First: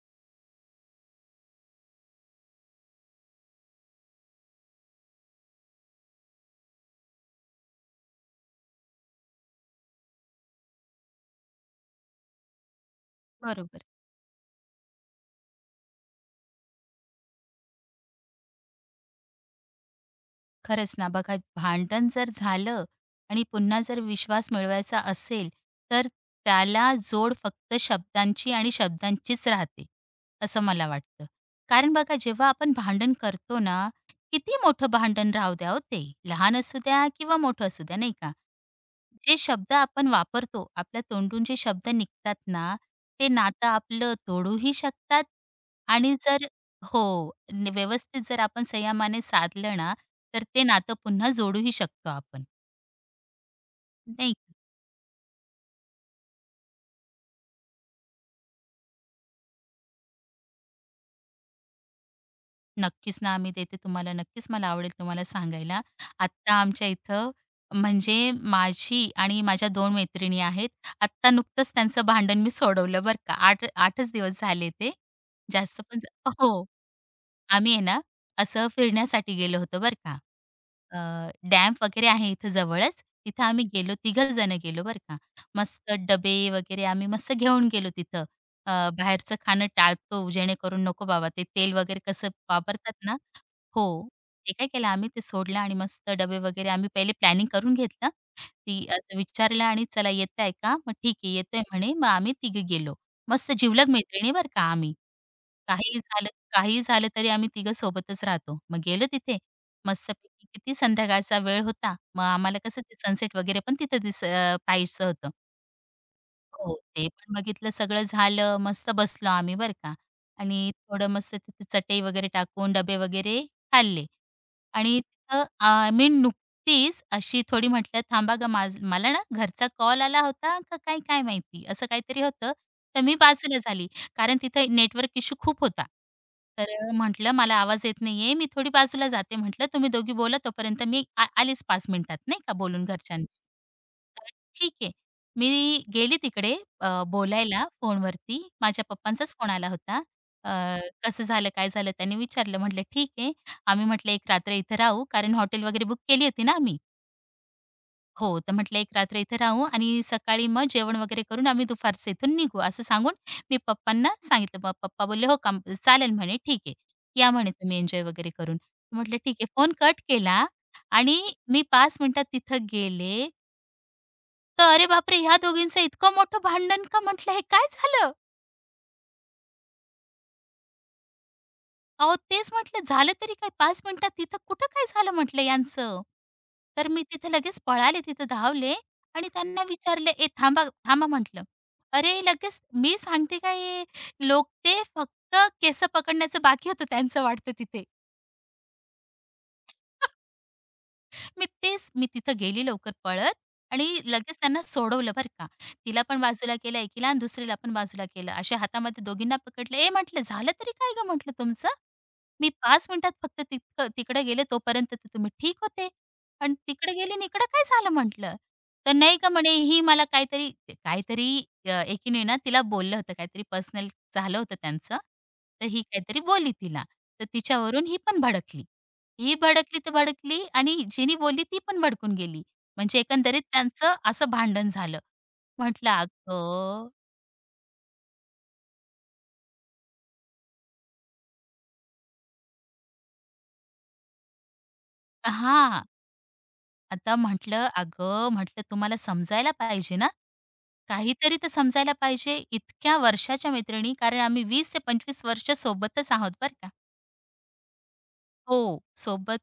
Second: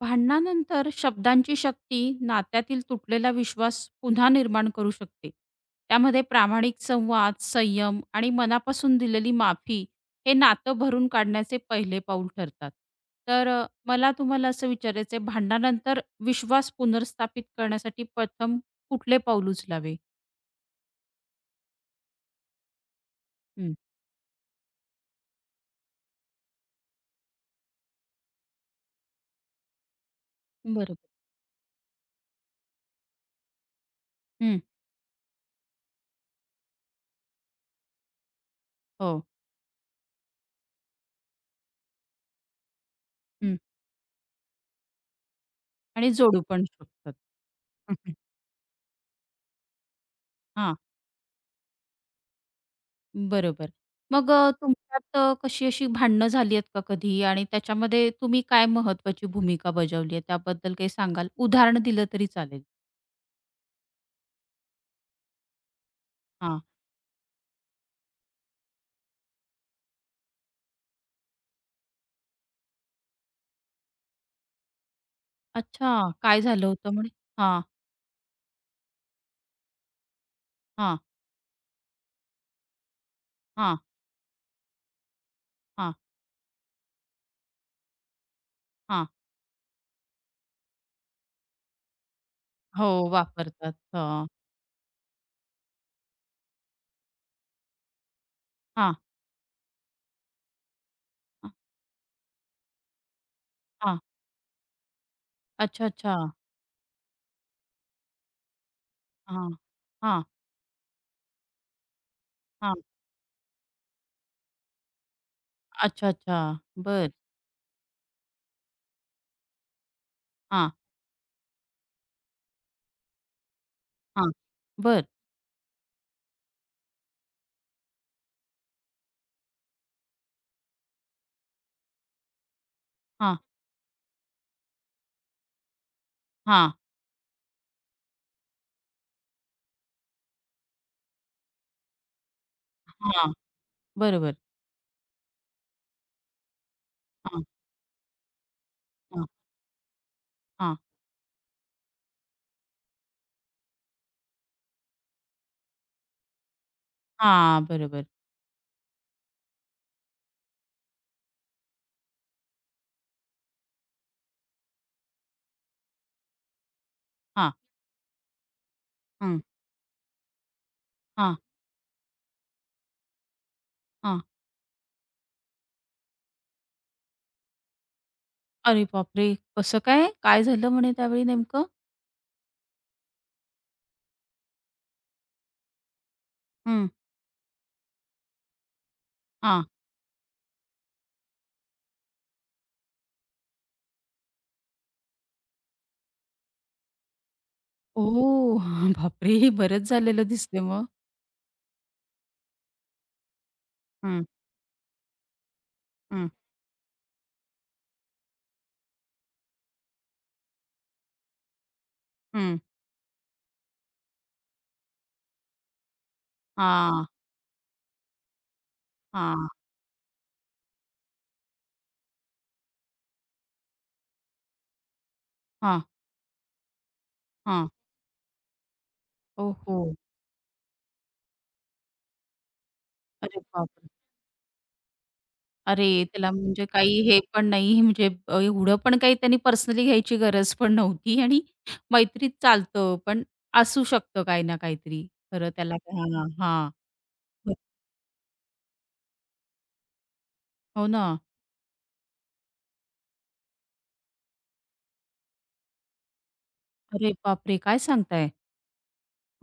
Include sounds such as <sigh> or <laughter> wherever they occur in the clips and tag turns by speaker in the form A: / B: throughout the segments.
A: भांडणानंतर शब्दांची शक्ती नात्यातील तुटलेला विश्वास पुन्हा निर्माण करू शकते. त्यामध्ये प्रामाणिक संवाद, संयम आणि मनापासून दिलेली माफी हे नातं भरून काढण्याचे पहिले पाऊल ठरतात. तर
B: बरोबर.
A: मला तुम्हाला असं विचारायचं आहे, भांडणानंतर विश्वास पुनर्स्थापित करण्यासाठी प्रथम कुठले पाऊल उचलावे?
B: खरंच ना, बघा भांडण जर झालं आणि
A: हं.
B: पुन्हा जर विश्वास मिळवायचा असेल, तर त्याला जोड फक्त शब्दांची आणि शब्दांचीच राहते, असं मला
A: बरोबर.
B: वाटतं. कारण बघा जेव्हा आपण भांडण करतो ना, किती
A: हं.
B: मोठं भांडण राहू द्या हो ते, लहान असू द्या किंवा मोठं असू द्या, नाही का?
A: हो.
B: जे शब्द आपण वापरतो, आपल्या तोंडून जे शब्द निघतात ना, ते
A: हं.
B: नातं आपलं तोडूही शकतात
A: आणि
B: आणि
A: जोडू
B: जर
A: पण शकतात.
B: हो. न
A: हं, हं.
B: व्यवस्थित जर आपण संयमाने साधलं ना, तर ते
A: हां.
B: नातं पुन्हा जोडूही शकतो आपण,
A: बरोबर. मग
B: नाही का?
A: तुमच्यात कशी अशी भांडणं झाली आहेत का कधी? आणि त्याच्यामध्ये तुम्ही काय महत्त्वाची भूमिका बजावली आहे? त्याबद्दल काही सांगाल? उदाहरण दिलं तरी चालेल.
B: नक्कीच ना, आम्ही देते तुम्हाला. नक्कीच मला आवडेल तुम्हाला सांगायला. आत्ता
A: हां.
B: आमच्या इथं म्हणजे माझी आणि माझ्या 2 मैत्रिणी आहेत. आत्ता नुकतंच त्यांचं भांडण मी सोडवलं बरं का. 8 8च दिवस झाले ते. जास्त पण
A: अच्छा, काय
B: हो.
A: झालं होतं म्हणे? हां,
B: आम्ही आहे ना, असं फिरण्यासाठी गेलो होतो बरं का.
A: हां,
B: डॅम वगैरे आहे इथं जवळच. तिथं आम्ही
A: हां,
B: गेलो, तिघं जणं गेलो बरं का.
A: हां,
B: मस्त डबे वगैरे आम्ही मस्त घेऊन गेलो तिथं. अ,
A: हां.
B: बाहेरचं खाणं टाळतो जेणेकरून नको बाबा ते तेल वगैरे कसं वापरतात
A: हो,
B: ना
A: वापरतात.
B: हो.
A: हां,
B: ते काय केलं आम्ही ते सोडलं आणि मस्त डबे वगैरे आम्ही पहिले प्लॅनिंग करून घेतलं. ती
A: हां,
B: असं विचारलं आणि "चला येताय का?" मग "ठीक आहे,
A: हां,
B: येतोय" म्हणे. मग आम्ही तिघे गेलो. मस्त जिवलग
A: हां.
B: मैत्रिणी बरं का आम्ही.
A: अच्छा,
B: काहीही
A: अच्छा.
B: झालं काहीही झालं तरी आम्ही तिघं सोबतच राहतो. मग गेलो तिथे
A: हां, हां,
B: मस्तपैकी किती संध्याकाळचा वेळ होता. मग आम्हाला
A: हां.
B: कसं ते सनसेट वगैरे पण तिथं पाहायचं होतं.
A: अच्छा, अच्छा.
B: हो, ते
A: बरं.
B: पण बघितलं सगळं झालं. मस्त बसलो आम्ही बरं का
A: हां,
B: आणि थोडं मस्त तिथे चटई वगैरे टाकून डबे वगैरे खाल्ले.
A: हां.
B: आणि
A: बरं.
B: तिथं मी नुकतीच अशी थोडी म्हटलं, "थांबा गं, मला ना घरचा कॉल आला होता का काय, काय माहिती?" असं काहीतरी होतं. तर मी
A: हां,
B: बाजूला झाली, कारण तिथे नेटवर्क इश्यू खूप होता. तर
A: हां,
B: म्हटलं, "मला आवाज येत नाहीये, मी थोडी बाजूला जाते." म्हटलं, "तुम्ही दोघी बोला, तोपर्यंत मी आलीच 5 मिनिटात, नाही का, बोलून घरच्यांशी."
A: हां.
B: तर
A: बरोबर.
B: ठीक आहे. मी गेली तिकडे
A: हां,
B: बोलायला फोनवरती. माझ्या
A: हां,
B: पप्पांचाच फोन आला होता. अ,
A: हां.
B: "कसं झालं, काय झालं?" त्यांनी विचारलं. म्हटलं, "ठीक आहे." आम्ही म्हटलं एक रात्र इथं राहू, कारण हॉटेल वगैरे बुक केली होती ना आम्ही.
A: हां, बरोबर.
B: हो, तर म्हटलं एक रात्र इथं राहू आणि सकाळी मग जेवण वगैरे करून आम्ही दुपारचं इथून निघू, असं सांगून मी पप्पांना सांगितलं. मग पप्पा बोलले, "हो का? चालेल," म्हणे, "ठीक आहे. या," म्हणे,
A: हां,
B: "तुम्ही एन्जॉय वगैरे करून." म्हटलं, "ठीक
A: हं.
B: आहे." फोन कट केला आणि
A: हां,
B: मी 5 मिनिटात तिथं गेले,
A: हां.
B: तर अरे बापरे! ह्या दोघींचं इतकं मोठं भांडण का? म्हटलं, "हे काय झालं?"
A: अरे बापरे! कसं काय? काय झालं म्हणे त्यावेळी नेमकं?
B: अहो, तेच म्हटलं झालं तरी काय 5 मिनिटात तिथं कुठं काय झालं म्हटलं यांचं.
A: हं.
B: तर मी तिथे लगेच पळाले, तिथं धावले आणि त्यांना
A: हां.
B: विचारले, "ए थांबा, थांबा" म्हटलं. अरे लगेच मी सांगते का लोक ते फक्त केसं पकडण्याचं बाकी होतं त्यांचं वाटतं तिथे.
A: ओह! <laughs> बापरे! बरंच झालेलं
B: <laughs>
A: दिसतंय मग.
B: मी तिथं गेली लवकर पळत आणि
A: हं,
B: लगेच त्यांना सोडवलं बरं का. तिला पण
A: हं,
B: बाजूला केलं एकीला आणि दुसरीला पण बाजूला केलं. असे हातामध्ये दोघींना पकडलं. "ए," म्हटलं, "झालं तरी काय गं?" म्हटलं, "तुमचं?" मी
A: हं.
B: 5 मिनिटात फक्त तितकं तिकडे गेले तोपर्यंत तर तुम्ही ठीक होते. पण तिकडे
A: हां,
B: गेले आणि इकडे काय झालं म्हटलं? तर नाही का
A: हां,
B: म्हणे ही मला काहीतरी काहीतरी एकीने ना तिला बोललं होतं काहीतरी पर्सनल झालं होतं त्यांचं. तर
A: हां,
B: ही काहीतरी बोलली तिला. तर
A: हां.
B: तिच्यावरून ही पण भडकली. ही
A: ओहो!
B: भडकली तर भडकली आणि जिनी बोलली ती पण भडकून गेली. म्हणजे
A: अरे
B: एकंदरीत
A: बापरे!
B: त्यांचं असं भांडण झालं. म्हटलं
A: अरे त्याला म्हणजे
B: अगं
A: काही हे पण नाही म्हणजे एवढं पण काही त्यांनी पर्सनली घ्यायची गरज पण नव्हती आणि मैत्रीत चालतं, पण असू शकतं काही ना काहीतरी. खरं त्याला
B: हां.
A: हां, हां.
B: आता म्हटलं, "अगं," म्हटलं, "तुम्हाला समजायला पाहिजे ना.
A: हो ना.
B: काहीतरी तर समजायला पाहिजे." इतक्या वर्षाच्या मैत्रिणी, कारण आम्ही 20 ते 25 वर्ष सोबतच आहोत बरं का.
A: अरे बापरे! काय सांगताय?
B: हो,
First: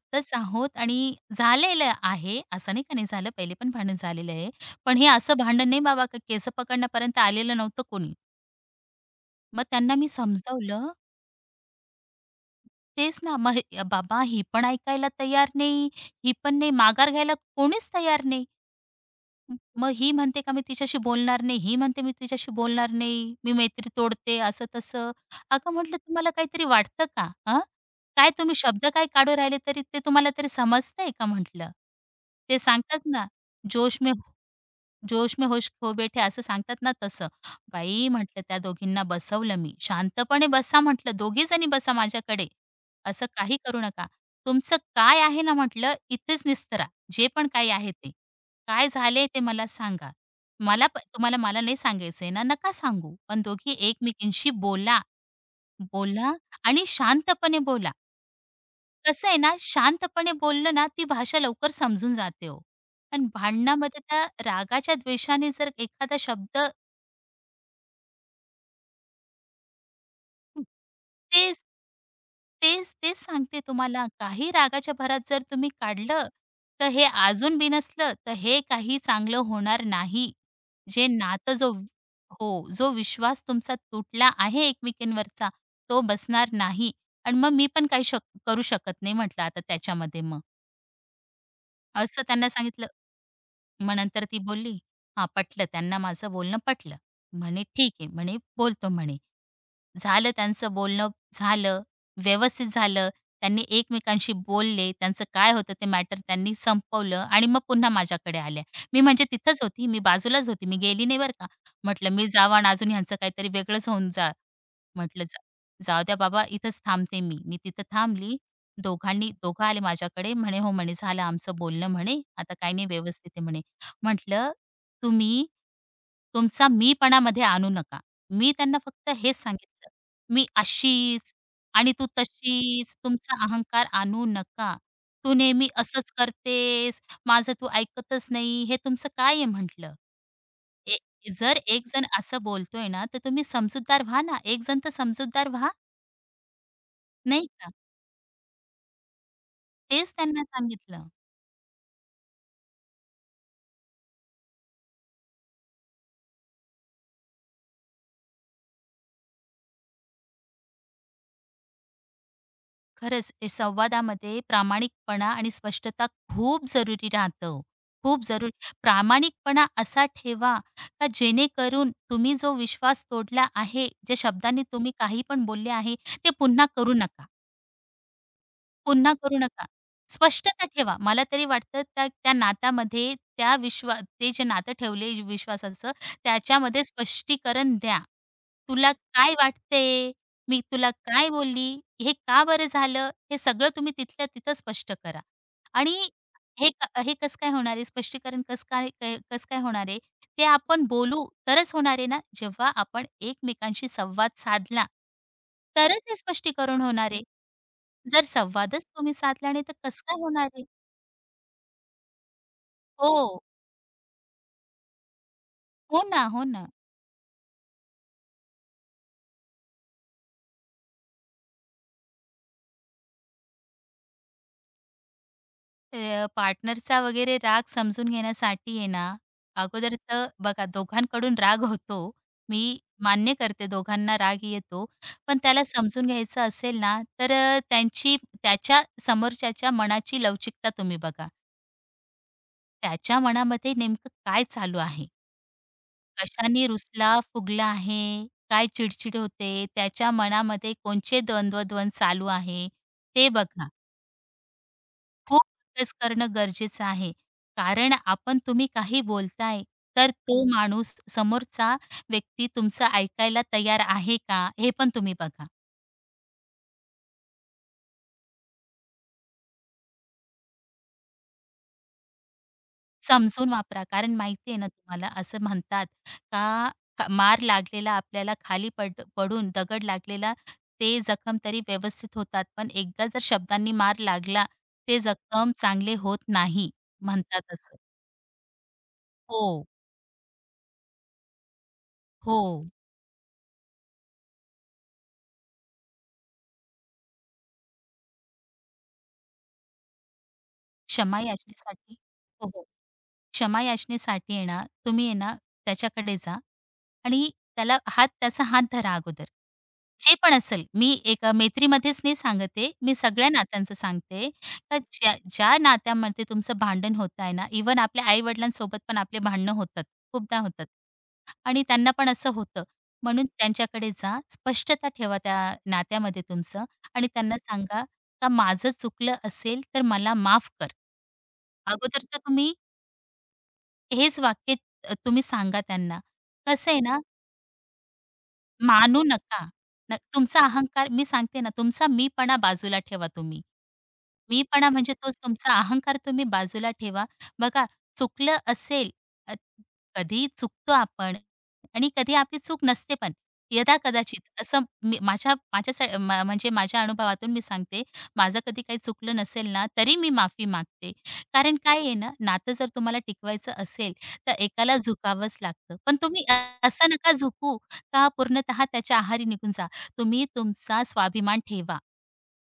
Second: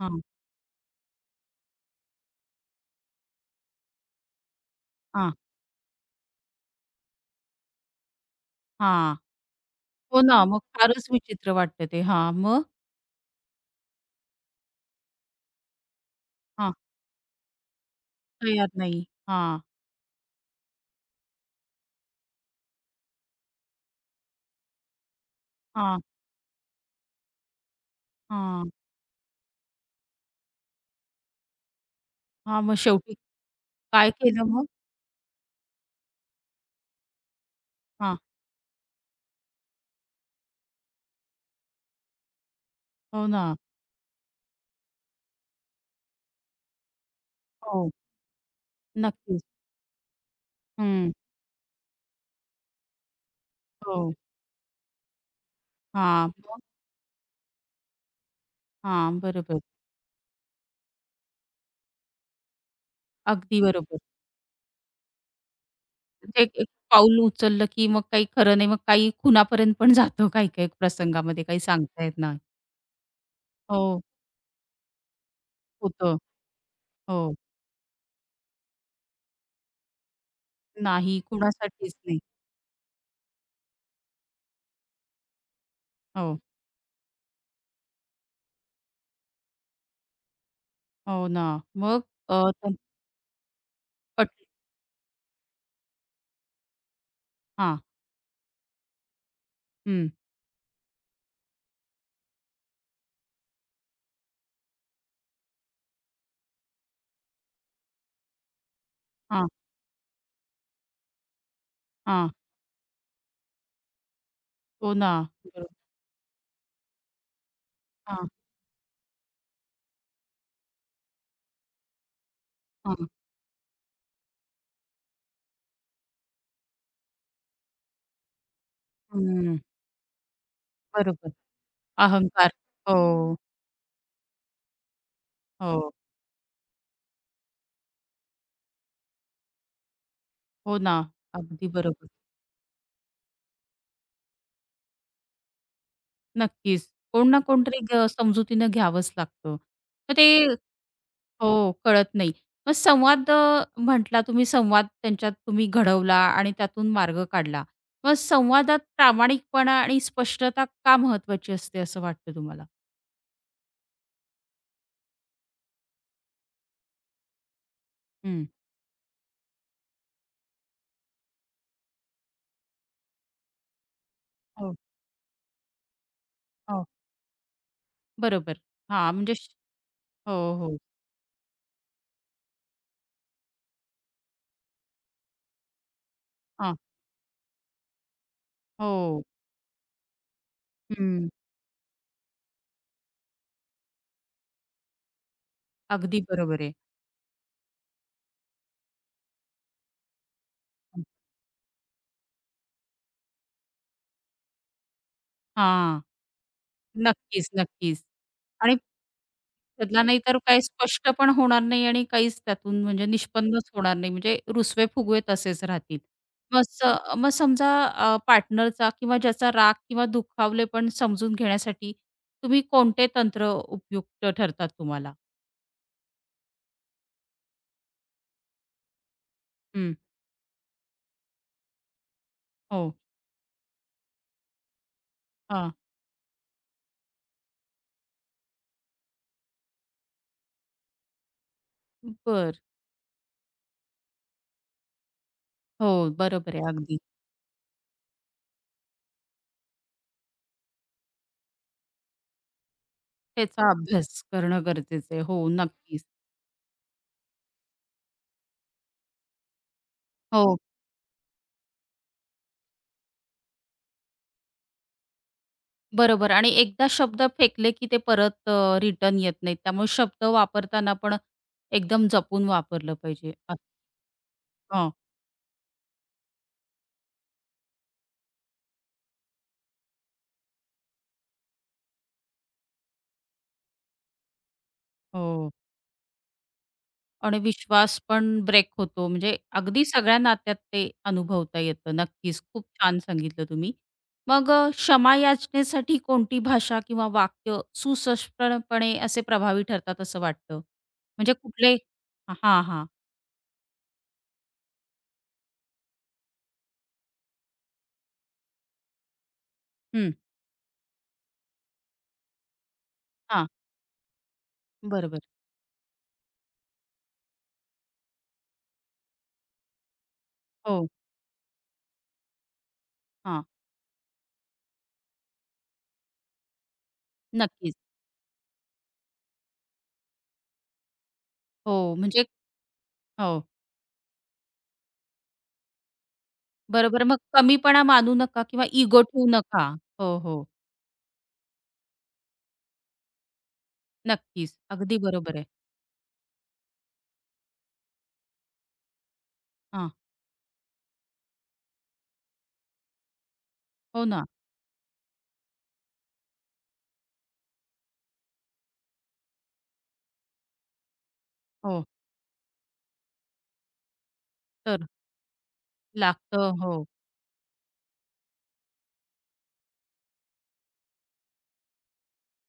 A: हां,
B: आहोत आणि झालेलं आहे. असं नाही का नाही झालं, पहिले पण भांडण झालेलं आहे. पण हे
A: हां,
B: असं भांडण नाही बाबा का केस पकडण्यापर्यंत आलेलं नव्हतं कोणी.
A: हां.
B: मग त्यांना मी
A: हो ना, मग
B: समजावलं.
A: फारच विचित्र वाटतं ते. हां, मग?
B: तेच ना, मग हे बाबा ही पण ऐकायला तयार नाही, ही पण नाही,
A: हां,
B: माघार घ्यायला कोणीच तयार नाही.
A: तयार नाही. हां,
B: मग ही म्हणते का मी तिच्याशी बोलणार नाही, ही म्हणते मी तिच्याशी बोलणार नाही, मी मैत्री तोडते असं-तसं. अगं म्हटलं
A: हां,
B: तुम्हाला काहीतरी वाटतं का? काय तुम्ही
A: हां,
B: शब्द काय काढू राहिले तरी ते तुम्हाला तरी समजतंय का म्हटलं? ते
A: हां, मग
B: सांगतात
A: शेवटी
B: ना, जोश
A: काय
B: में
A: केलं मग?
B: जोश में होश खो बैठे असं सांगतात ना तसं. बाई
A: हां,
B: म्हटलं त्या दोघींना बसवलं मी. शांतपणे बसा म्हटलं, दोघी जणी बसा माझ्याकडे.
A: हो
B: असं
A: ना.
B: काही करू नका. तुमचं काय आहे ना म्हटलं इथेच निस्तरा. जे पण काही
A: हो,
B: आहे ते. काय झाले ते
A: नक्कीच.
B: मला सांगा. मला प
A: हं,
B: तुम्हाला मला नाही सांगायचंय ना, नका सांगू. पण दोघी
A: हो.
B: एकमेकींशी बोला.
A: हां,
B: बोला
A: मग?
B: आणि शांतपणे बोला.
A: हां,
B: कसं आहे ना,
A: बरोबर.
B: शांतपणे बोललं ना, ती भाषा लवकर समजून जाते हो. पण
A: अगदी बरोबर.
B: भांडणामध्ये त्या रागाच्या द्वेषाने जर एखादा
A: म्हणजे एक
B: शब्द
A: एक पाऊल उचललं, की मग काही खरं नाही, मग काही खुनापर्यंत पण जातो
B: हं,
A: काही-काही प्रसंगामध्ये, काही
B: तेच
A: सांगता येत नाही.
B: तेच, तेच सांगते
A: हो,
B: तुम्हाला. काही रागाच्या भरात जर तुम्ही
A: होतं.
B: काढलं, तर हे
A: हो,
B: अजून बिनसलं, तर हे काही चांगलं होणार नाही. जे
A: नाही,
B: नातं जो
A: कुणासाठीच नाही.
B: हो, जो विश्वास तुमचा तुटला आहे एकमेकींवरचा, तो
A: हो,
B: बसणार नाही. आणि मग मी पण काही करू शकत नाही म्हटलं आता त्याच्यामध्ये मग.
A: हो ना. मग
B: असं
A: अ,
B: त्यांना
A: त्यां-
B: सांगितलं मग नंतर
A: पट
B: ती बोलली, "हां, पटलं त्यांना माझं बोलणं पटलं." म्हणे,
A: हां,
B: "ठीक आहे." म्हणे, "बोलतो." म्हणे.
A: हं,
B: झालं त्यांचं बोलणं झालं, व्यवस्थित झालं. त्यांनी एकमेकांशी बोलले. त्यांचं काय होतं ते मॅटर त्यांनी संपवलं आणि मग पुन्हा माझ्याकडे आल्या. मी म्हणजे
A: हां,
B: तिथंच होती, मी बाजूलाच होती, मी गेली नाही बरं का. म्हटलं, "मी
A: हां,
B: जावं आणि अजून ह्यांचं काहीतरी वेगळंच होऊन जा
A: हो ना.
B: म्हटलं जा जाऊ द्या बाबा इथंच थांबते मी. मी तिथं
A: हां,
B: थांबली. दोघांनी दोघं आले माझ्याकडे म्हणे, "हो," म्हणे, "झालं आमचं बोलणं," म्हणे, "आता काही नाही
A: हां.
B: व्यवस्थित आहे," म्हणे. म्हटलं, "तुम्ही तुमचा मीपणामध्ये आणू नका." मी त्यांना फक्त हेच
A: हं,
B: सांगितलं, "मी
A: बरोबर.
B: अशीच आणि तू
A: अहंकार.
B: तशीच,
A: हो,
B: तुमचा अहंकार आणू नका. तू नेहमी
A: हो.
B: असंच करतेस, माझं तू ऐकतच नाही, हे तुमचं काय आहे?" म्हटलं.
A: हो ना,
B: ए जर
A: अगदी
B: एक जण
A: बरोबर.
B: असं बोलतोय ना, तर तुम्ही समजूतदार व्हा ना. एक जण तर समजूतदार व्हा,
A: नक्कीच. कोण ना
B: नाही का?
A: कोणतरी ग समजुतीनं घ्यावंच लागतं.
B: तेच
A: तर ते
B: त्यांना सांगितलं.
A: हो, कळत नाही. मग संवाद म्हटला तुम्ही संवाद त्यांच्यात तुम्ही घडवला आणि त्यातून मार्ग काढला. मग संवादात प्रामाणिकपणा आणि स्पष्टता का महत्वाची असते असं वाटतं तुम्हाला?
B: खरंच ए संवादामध्ये प्रामाणिकपणा आणि स्पष्टता खूप जरुरी राहतं ओ. खूप
A: हं.
B: जरुरी प्रामाणिकपणा असा ठेवा, का जेणेकरून तुम्ही जो विश्वास तोडला आहे, ज्या शब्दांनी
A: हो,
B: तुम्ही काही पण बोलले आहे, ते पुन्हा
A: हो.
B: करू नका.
A: बरोबर. हां,
B: पुन्हा
A: म्हणजे
B: करू नका.
A: हो,
B: स्पष्टता
A: हो.
B: ठेवा. मला तरी वाटतं त्या त्या नात्यामध्ये त्या ते जे नातं ठेवले विश्वासाचं
A: हां.
B: त्याच्यामध्ये स्पष्टीकरण द्या. तुला
A: हो.
B: काय वाटते? मी तुला
A: हं.
B: काय बोलली? हे का बरं झालं? हे सगळं तुम्ही तिथल्या तिथं स्पष्ट करा. आणि
A: अगदी बरोबर आहे.
B: हे कसं काय होणार आहे? स्पष्टीकरण कसं काय होणार आहे? ते आपण बोलू तरच होणार आहे ना. जेव्हा आपण एकमेकांशी संवाद साधला, तरच
A: हां.
B: हे स्पष्टीकरण होणार आहे.
A: नक्कीच, नक्कीच.
B: जर
A: आणि
B: संवादच तुम्ही साधला नाही, तर कसं
A: बदला नाही
B: काय
A: तर
B: होणार
A: काही
B: आहे?
A: स्पष्ट पण होणार नाही आणि काहीच त्यातून म्हणजे
B: हो.
A: निष्पन्नच होणार नाही. म्हणजे रुसवे-फुगवे तसेच राहतील.
B: हो ना, हो
A: मग
B: ना.
A: स मग समजा पार्टनरचा किंवा ज्याचा राग किंवा दुखावलेपण समजून घेण्यासाठी तुम्ही कोणते तंत्र उपयुक्त ठरतात तुम्हाला?
B: पार्टनरचा वगैरे राग समजून घेण्यासाठी आहे ना,
A: हं.
B: अगोदर तर बघा दोघांकडून राग होतो. मी
A: हो.
B: मान्य करते दोघांना राग येतो. पण त्याला
A: हां.
B: समजून घ्यायचं असेल ना, तर त्याच्या समोरच्याच्या मनाची लवचिकता तुम्ही बघा.
A: बरं.
B: त्याच्या मनामध्ये नेमकं काय चालू आहे?
A: हो, बरोबर
B: कशाने
A: आहे अगदी.
B: रुसला, फुगला आहे, काय चिडचिड होते, त्याच्या मनामध्ये कोणचे द्वंद्वद्वंद चालू आहे, ते
A: त्याचा
B: बघा.
A: अभ्यास करणं गरजेचं आहे.
B: खूप
A: हो,
B: अभ्यास
A: नक्कीच.
B: करणं गरजेचं आहे. कारण आपण तुम्ही काही बोलताय, तर तो
A: हो.
B: माणूस समोरचा व्यक्ती तुमचं ऐकायला तयार आहे का, हे पण तुम्ही बघा.
A: बरोबर आणि एकदा शब्द फेकले की ते परत रिटर्न येत नाहीत. त्यामुळे शब्द वापरताना पण एकदम जपून वापरलं पाहिजे.
B: समजून वापरा. कारण माहिती आहे ना
A: हां,
B: तुम्हाला, असं म्हणतात का मार लागलेला आपल्याला खाली पडून दगड लागलेला, ते जखम तरी व्यवस्थित होतात. पण एकदा जर शब्दांनी मार लागला, ते
A: हो.
B: जखम चांगले होत नाही
A: आणि
B: म्हणतात असं.
A: विश्वास पण ब्रेक होतो. म्हणजे
B: हो,
A: अगदी सगळ्या नात्यात ते अनुभवता येतं. नक्कीच,
B: हो.
A: खूप छान सांगितलं तुम्ही. मग क्षमा याचनेसाठी कोणती भाषा किंवा वाक्य सुस्पष्टपणे असे प्रभावी ठरतात असं वाटतं?
B: क्षमा
A: म्हणजे
B: याचनेसाठी हो,
A: हां,
B: हो.
A: हां.
B: क्षमा याचनेसाठी आहे ना, तुम्ही आहे ना, त्याच्याकडे जा आणि त्याला हात त्याचा हात धरा अगोदर.
A: हं.
B: जे पण असेल, मी एक मैत्रीमध्येच नाही सांगत आहे, मी सगळ्या
A: हां,
B: नात्यांचं सांगते, का ज्या
A: बरोबर.
B: ज्या नात्यामध्ये तुमचं भांडण होत आहे ना, इवन आपल्या आई-वडिलांसोबत पण आपले भांडणं होतात, खूपदा होतात
A: हो,
B: आणि त्यांना पण असं होतं. म्हणून
A: हां.
B: त्यांच्याकडे जा, स्पष्टता ठेवा त्या नात्यामध्ये तुमचं आणि त्यांना
A: नक्कीच.
B: सांगा, का माझं चुकलं असेल तर मला माफ कर.
A: हो,
B: अगोदर तर
A: म्हणजे
B: तुम्ही
A: हो.
B: हेच वाक्य तुम्ही सांगा त्यांना. कसं आहे ना,
A: बरोबर. मग कमीपणा मानू नका किंवा इगो
B: मानू
A: ठेवू
B: नका.
A: नका.
B: न
A: हो,
B: तुमचा
A: हो.
B: अहंकार मी सांगते ना, तुमचा मीपणा बाजूला ठेवा तुम्ही.
A: नक्कीच.
B: मीपणा म्हणजे
A: अगदी
B: तोच
A: बरोबर आहे.
B: तुमचा अहंकार तुम्ही बाजूला ठेवा. बघा चुकलं असेल, अ,
A: हां.
B: कधी चुकतो आपण आणि कधी आपली चूक नसते पण.
A: हो
B: यदा-कदाचित
A: ना.
B: असं मी माझ्या माझ्या सा- म म्हणजे माझ्या अनुभवातून मी सांगते. माझं कधी काही चुकलं नसेल ना, तरी मी माफी मागते. कारण काय
A: हो.
B: आहे ना, नातं जर तुम्हाला टिकवायचं असेल, तर एकाला
A: तर
B: झुकावंच लागतं. पण तुम्ही
A: लागतं. हो.
B: असं नका झुकू का पूर्णतः त्याच्या आहारी निघून जा. तुम्ही तुमचा स्वाभिमान ठेवा.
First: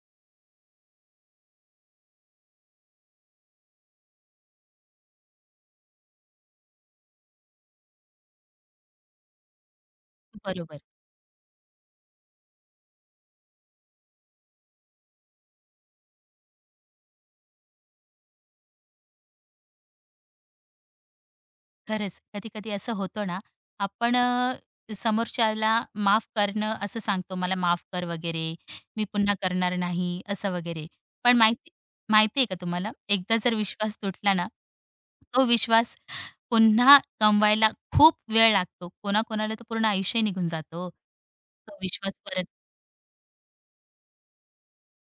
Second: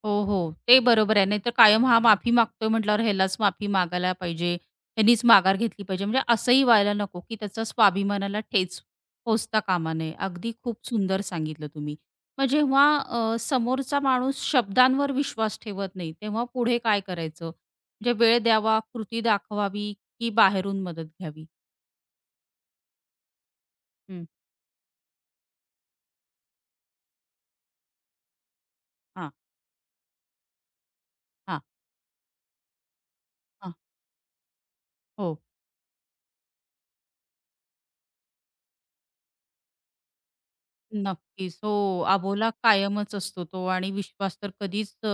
A: हो, हो. ते बरोबर आहे. नाही तर कायम हा माफी मागतोय म्हटल्यावर ह्यालाच माफी मागायला पाहिजे. ह्यानीच माघार घेतली पाहिजे. म्हणजे असंही व्हायला नको, की त्याचा स्वाभिमानाला ठेच पोहोचता कामा नये. अगदी खूप
B: बरोबर.
A: सुंदर सांगितलं तुम्ही. मग जेव्हा समोरचा माणूस शब्दांवर विश्वास ठेवत नाही, तेव्हा पुढे काय करायचं? म्हणजे वेळ द्यावा, कृती दाखवावी, की बाहेरून मदत घ्यावी?
B: खरंच कधी-कधी असं होतं ना, आपण
A: हं.
B: समोरच्याला माफ करणं असं सांगतो, "मला माफ कर" वगैरे, "मी
A: हां,
B: पुन्हा करणार नाही" असं वगैरे. पण
A: हां,
B: माहिती माहिती आहे का तुम्हाला, एकदा जर
A: हां.
B: विश्वास तुटला ना,
A: हो.
B: तो विश्वास पुन्हा कमवायला खूप वेळ लागतो. कोणाकोणाला तर पूर्ण आयुष्य निघून जातं हो,
A: नक्कीच. हो,
B: तो विश्वास परत
A: अबोला कायमच असतो तो आणि विश्वास तर कधीच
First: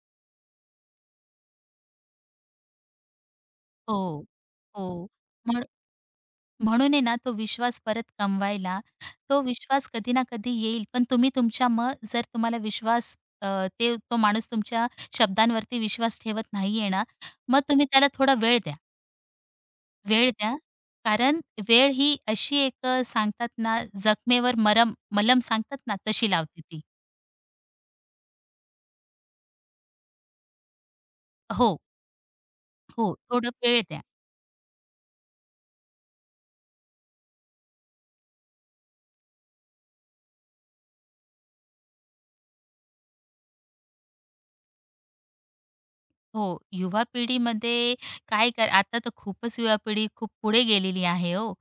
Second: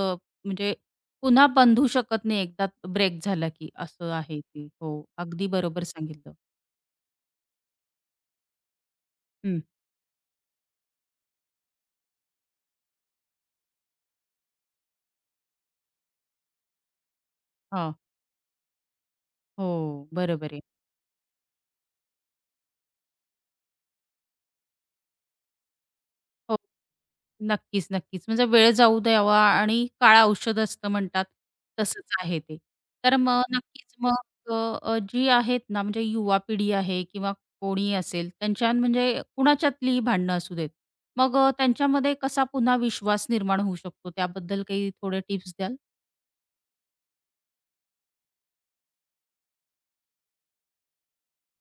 A: म्हणजे पुन्हा बांधू शकत नाही एकदा ब्रेक झाला की, असं
B: हो,
A: आहे ते. हो,
B: हो.
A: अगदी
B: म्हणून
A: बरोबर सांगितलं.
B: म्हणून आहे ना तो विश्वास परत कमवायला, तो
A: हं.
B: विश्वास कधी ना कधी येईल. पण तुम्ही तुमच्या मग जर तुम्हाला विश्वास अ, ते तो माणूस तुमच्या शब्दांवरती विश्वास ठेवत नाहीये ना, मग तुम्ही
A: हां,
B: त्याला थोडा वेळ द्या.
A: हो,
B: वेळ
A: बरोबर
B: द्या.
A: आहे.
B: कारण वेळ ही अशी एक सांगतात ना जखमेवर मलम सांगतात ना, तशी
A: हो.
B: लावते ती.
A: नक्कीच, नक्कीच. म्हणजे वेळ जाऊ द्यावा आणि काळ औषध असतं म्हणतात,
B: हो,
A: तसंच आहे ते.
B: हो.
A: तर मग
B: थोडं वेळ
A: नक्कीच
B: द्या.
A: मग अ, अ, जी आहेत ना, म्हणजे युवा पिढी आहे किंवा कोणी असेल, त्यांच्या म्हणजे कुणाच्यातलीही भांडणं असू देत. मग त्यांच्यामध्ये कसा पुन्हा विश्वास निर्माण होऊ शकतो, त्याबद्दल काही थोडे टिप्स द्याल?
B: हो, युवा पिढीमध्ये काय कर आता तर खूपच युवा पिढी खूप पुढे गेलेली आहे हो.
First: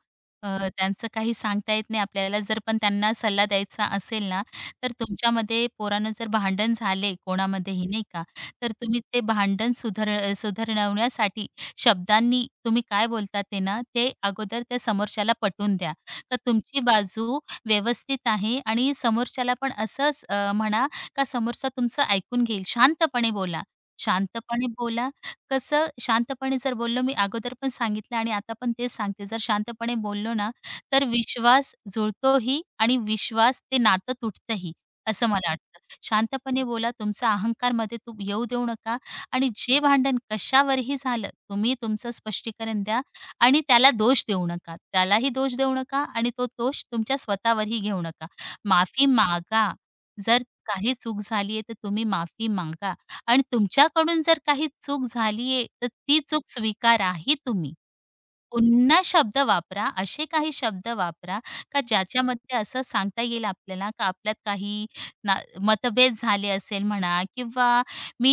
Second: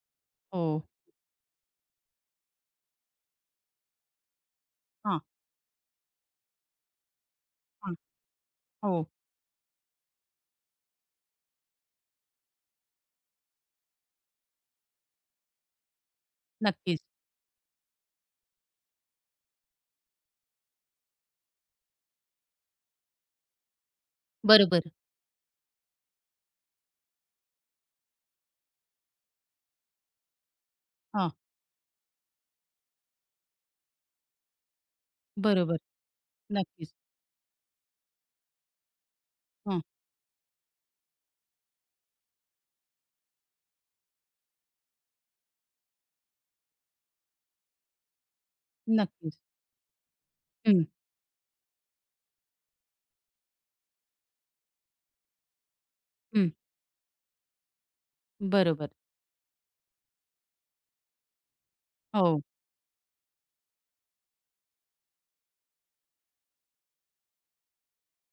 A: हो.
B: त्यांचं काही सांगता येत नाही आपल्याला. जर पण त्यांना सल्ला द्यायचा असेल ना, तर
A: हां,
B: तुमच्यामध्ये पोरानं जर भांडण झाले कोणामध्येही
A: हां.
B: नाही का, तर तुम्ही
A: हो,
B: ते भांडण सुधारवण्यासाठी शब्दांनी तुम्ही काय बोलता ते ना, ते अगोदर त्या समोरच्याला पटवून द्या. का तुमची
A: नक्कीच.
B: बाजू व्यवस्थित आहे आणि समोरच्याला पण असंच म्हणा का समोरचा तुमचं ऐकून घेईल. शांतपणे बोला. शांतपणे
A: बरोबर.
B: बोला. कसं शांतपणे जर बोललो मी अगोदर पण सांगितलं आणि आता पण तेच सांगते. जर शांतपणे बोललो ना, तर
A: हां,
B: विश्वास जुळतोही आणि विश्वास ते नातं तुटतंही, असं मला
A: बरोबर.
B: वाटतं. शांतपणे बोला,
A: नक्कीच.
B: तुमचा अहंकारमध्ये तू येऊ देऊ नका आणि जे
A: हां,
B: भांडण कशावरही झालं, तुम्ही तुमचं स्पष्टीकरण द्या आणि त्याला दोष देऊ नका. त्यालाही दोष देऊ नका आणि तो दोष तुमच्या स्वतःवरही घेऊ नका. माफी
A: नक्कीच.
B: मागा. जर
A: हं,
B: काही चूक झाली आहे, तर तुम्ही माफी मागा. आणि तुमच्याकडून जर काही चूक झालीये, तर ती चूक
A: हं.
B: स्वीकारा ही तुम्ही.
A: बरोबर.
B: पुन्हा शब्द वापरा, असे काही शब्द वापरा का
A: हो.
B: ज्याच्यामध्ये असं सांगता येईल आपल्याला का आपल्यात काही ना मतभेद झाले असेल म्हणा किंवा मी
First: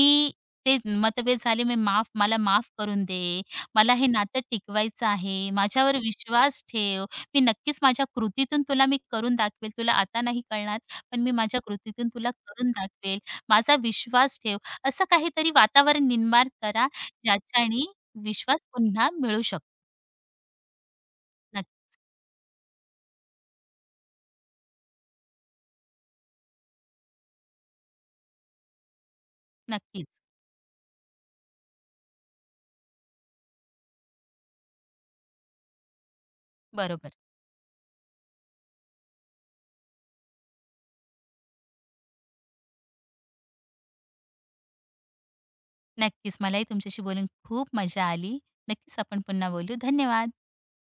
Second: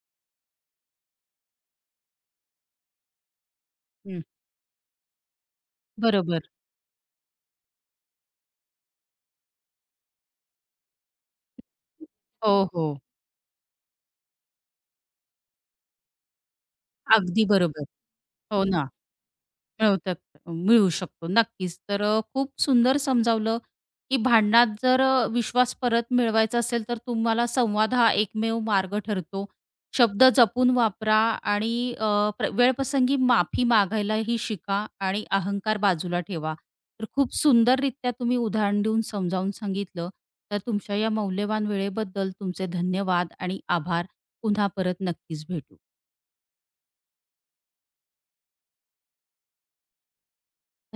B: ते मतभेद झाले मी मला माफ करून दे. मला हे
A: हं.
B: नातं टिकवायचं आहे. माझ्यावर
A: बरोबर.
B: विश्वास ठेव. मी नक्कीच माझ्या कृतीतून तुला मी करून दाखवेल. तुला आता नाही कळणार, पण मी माझ्या कृतीतून तुला
A: हो,
B: करून
A: हो.
B: दाखवेल. माझा विश्वास ठेव. असं काहीतरी वातावरण निर्माण करा
A: अगदी बरोबर.
B: ज्याच्याने
A: हो
B: विश्वास
A: ना,
B: पुन्हा मिळू शकतो.
A: मिळवतात मिळू शकतो नक्कीच. तर खूप सुंदर समजावलं, की भांडणात जर विश्वास परत मिळवायचा असेल तर तुम्हाला संवाद हा एकमेव मार्ग ठरतो.
B: नक्कीच.
A: शब्द जपून वापरा आणि वेळप्रसंगी माफी मागायलाही शिका आणि अहंकार बाजूला ठेवा. तर
B: बरोबर.
A: खूप सुंदररित्या तुम्ही उदाहरण देऊन समजावून सांगितलं. तर तुमच्या या मौल्यवान वेळेबद्दल तुमचे धन्यवाद आणि आभार. पुन्हा परत नक्कीच भेटू.
B: नक्कीच. मलाही तुमच्याशी बोलून खूप मजा आली. नक्कीच आपण पुन्हा बोलू. धन्यवाद.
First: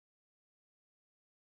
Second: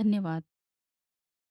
A: धन्यवाद.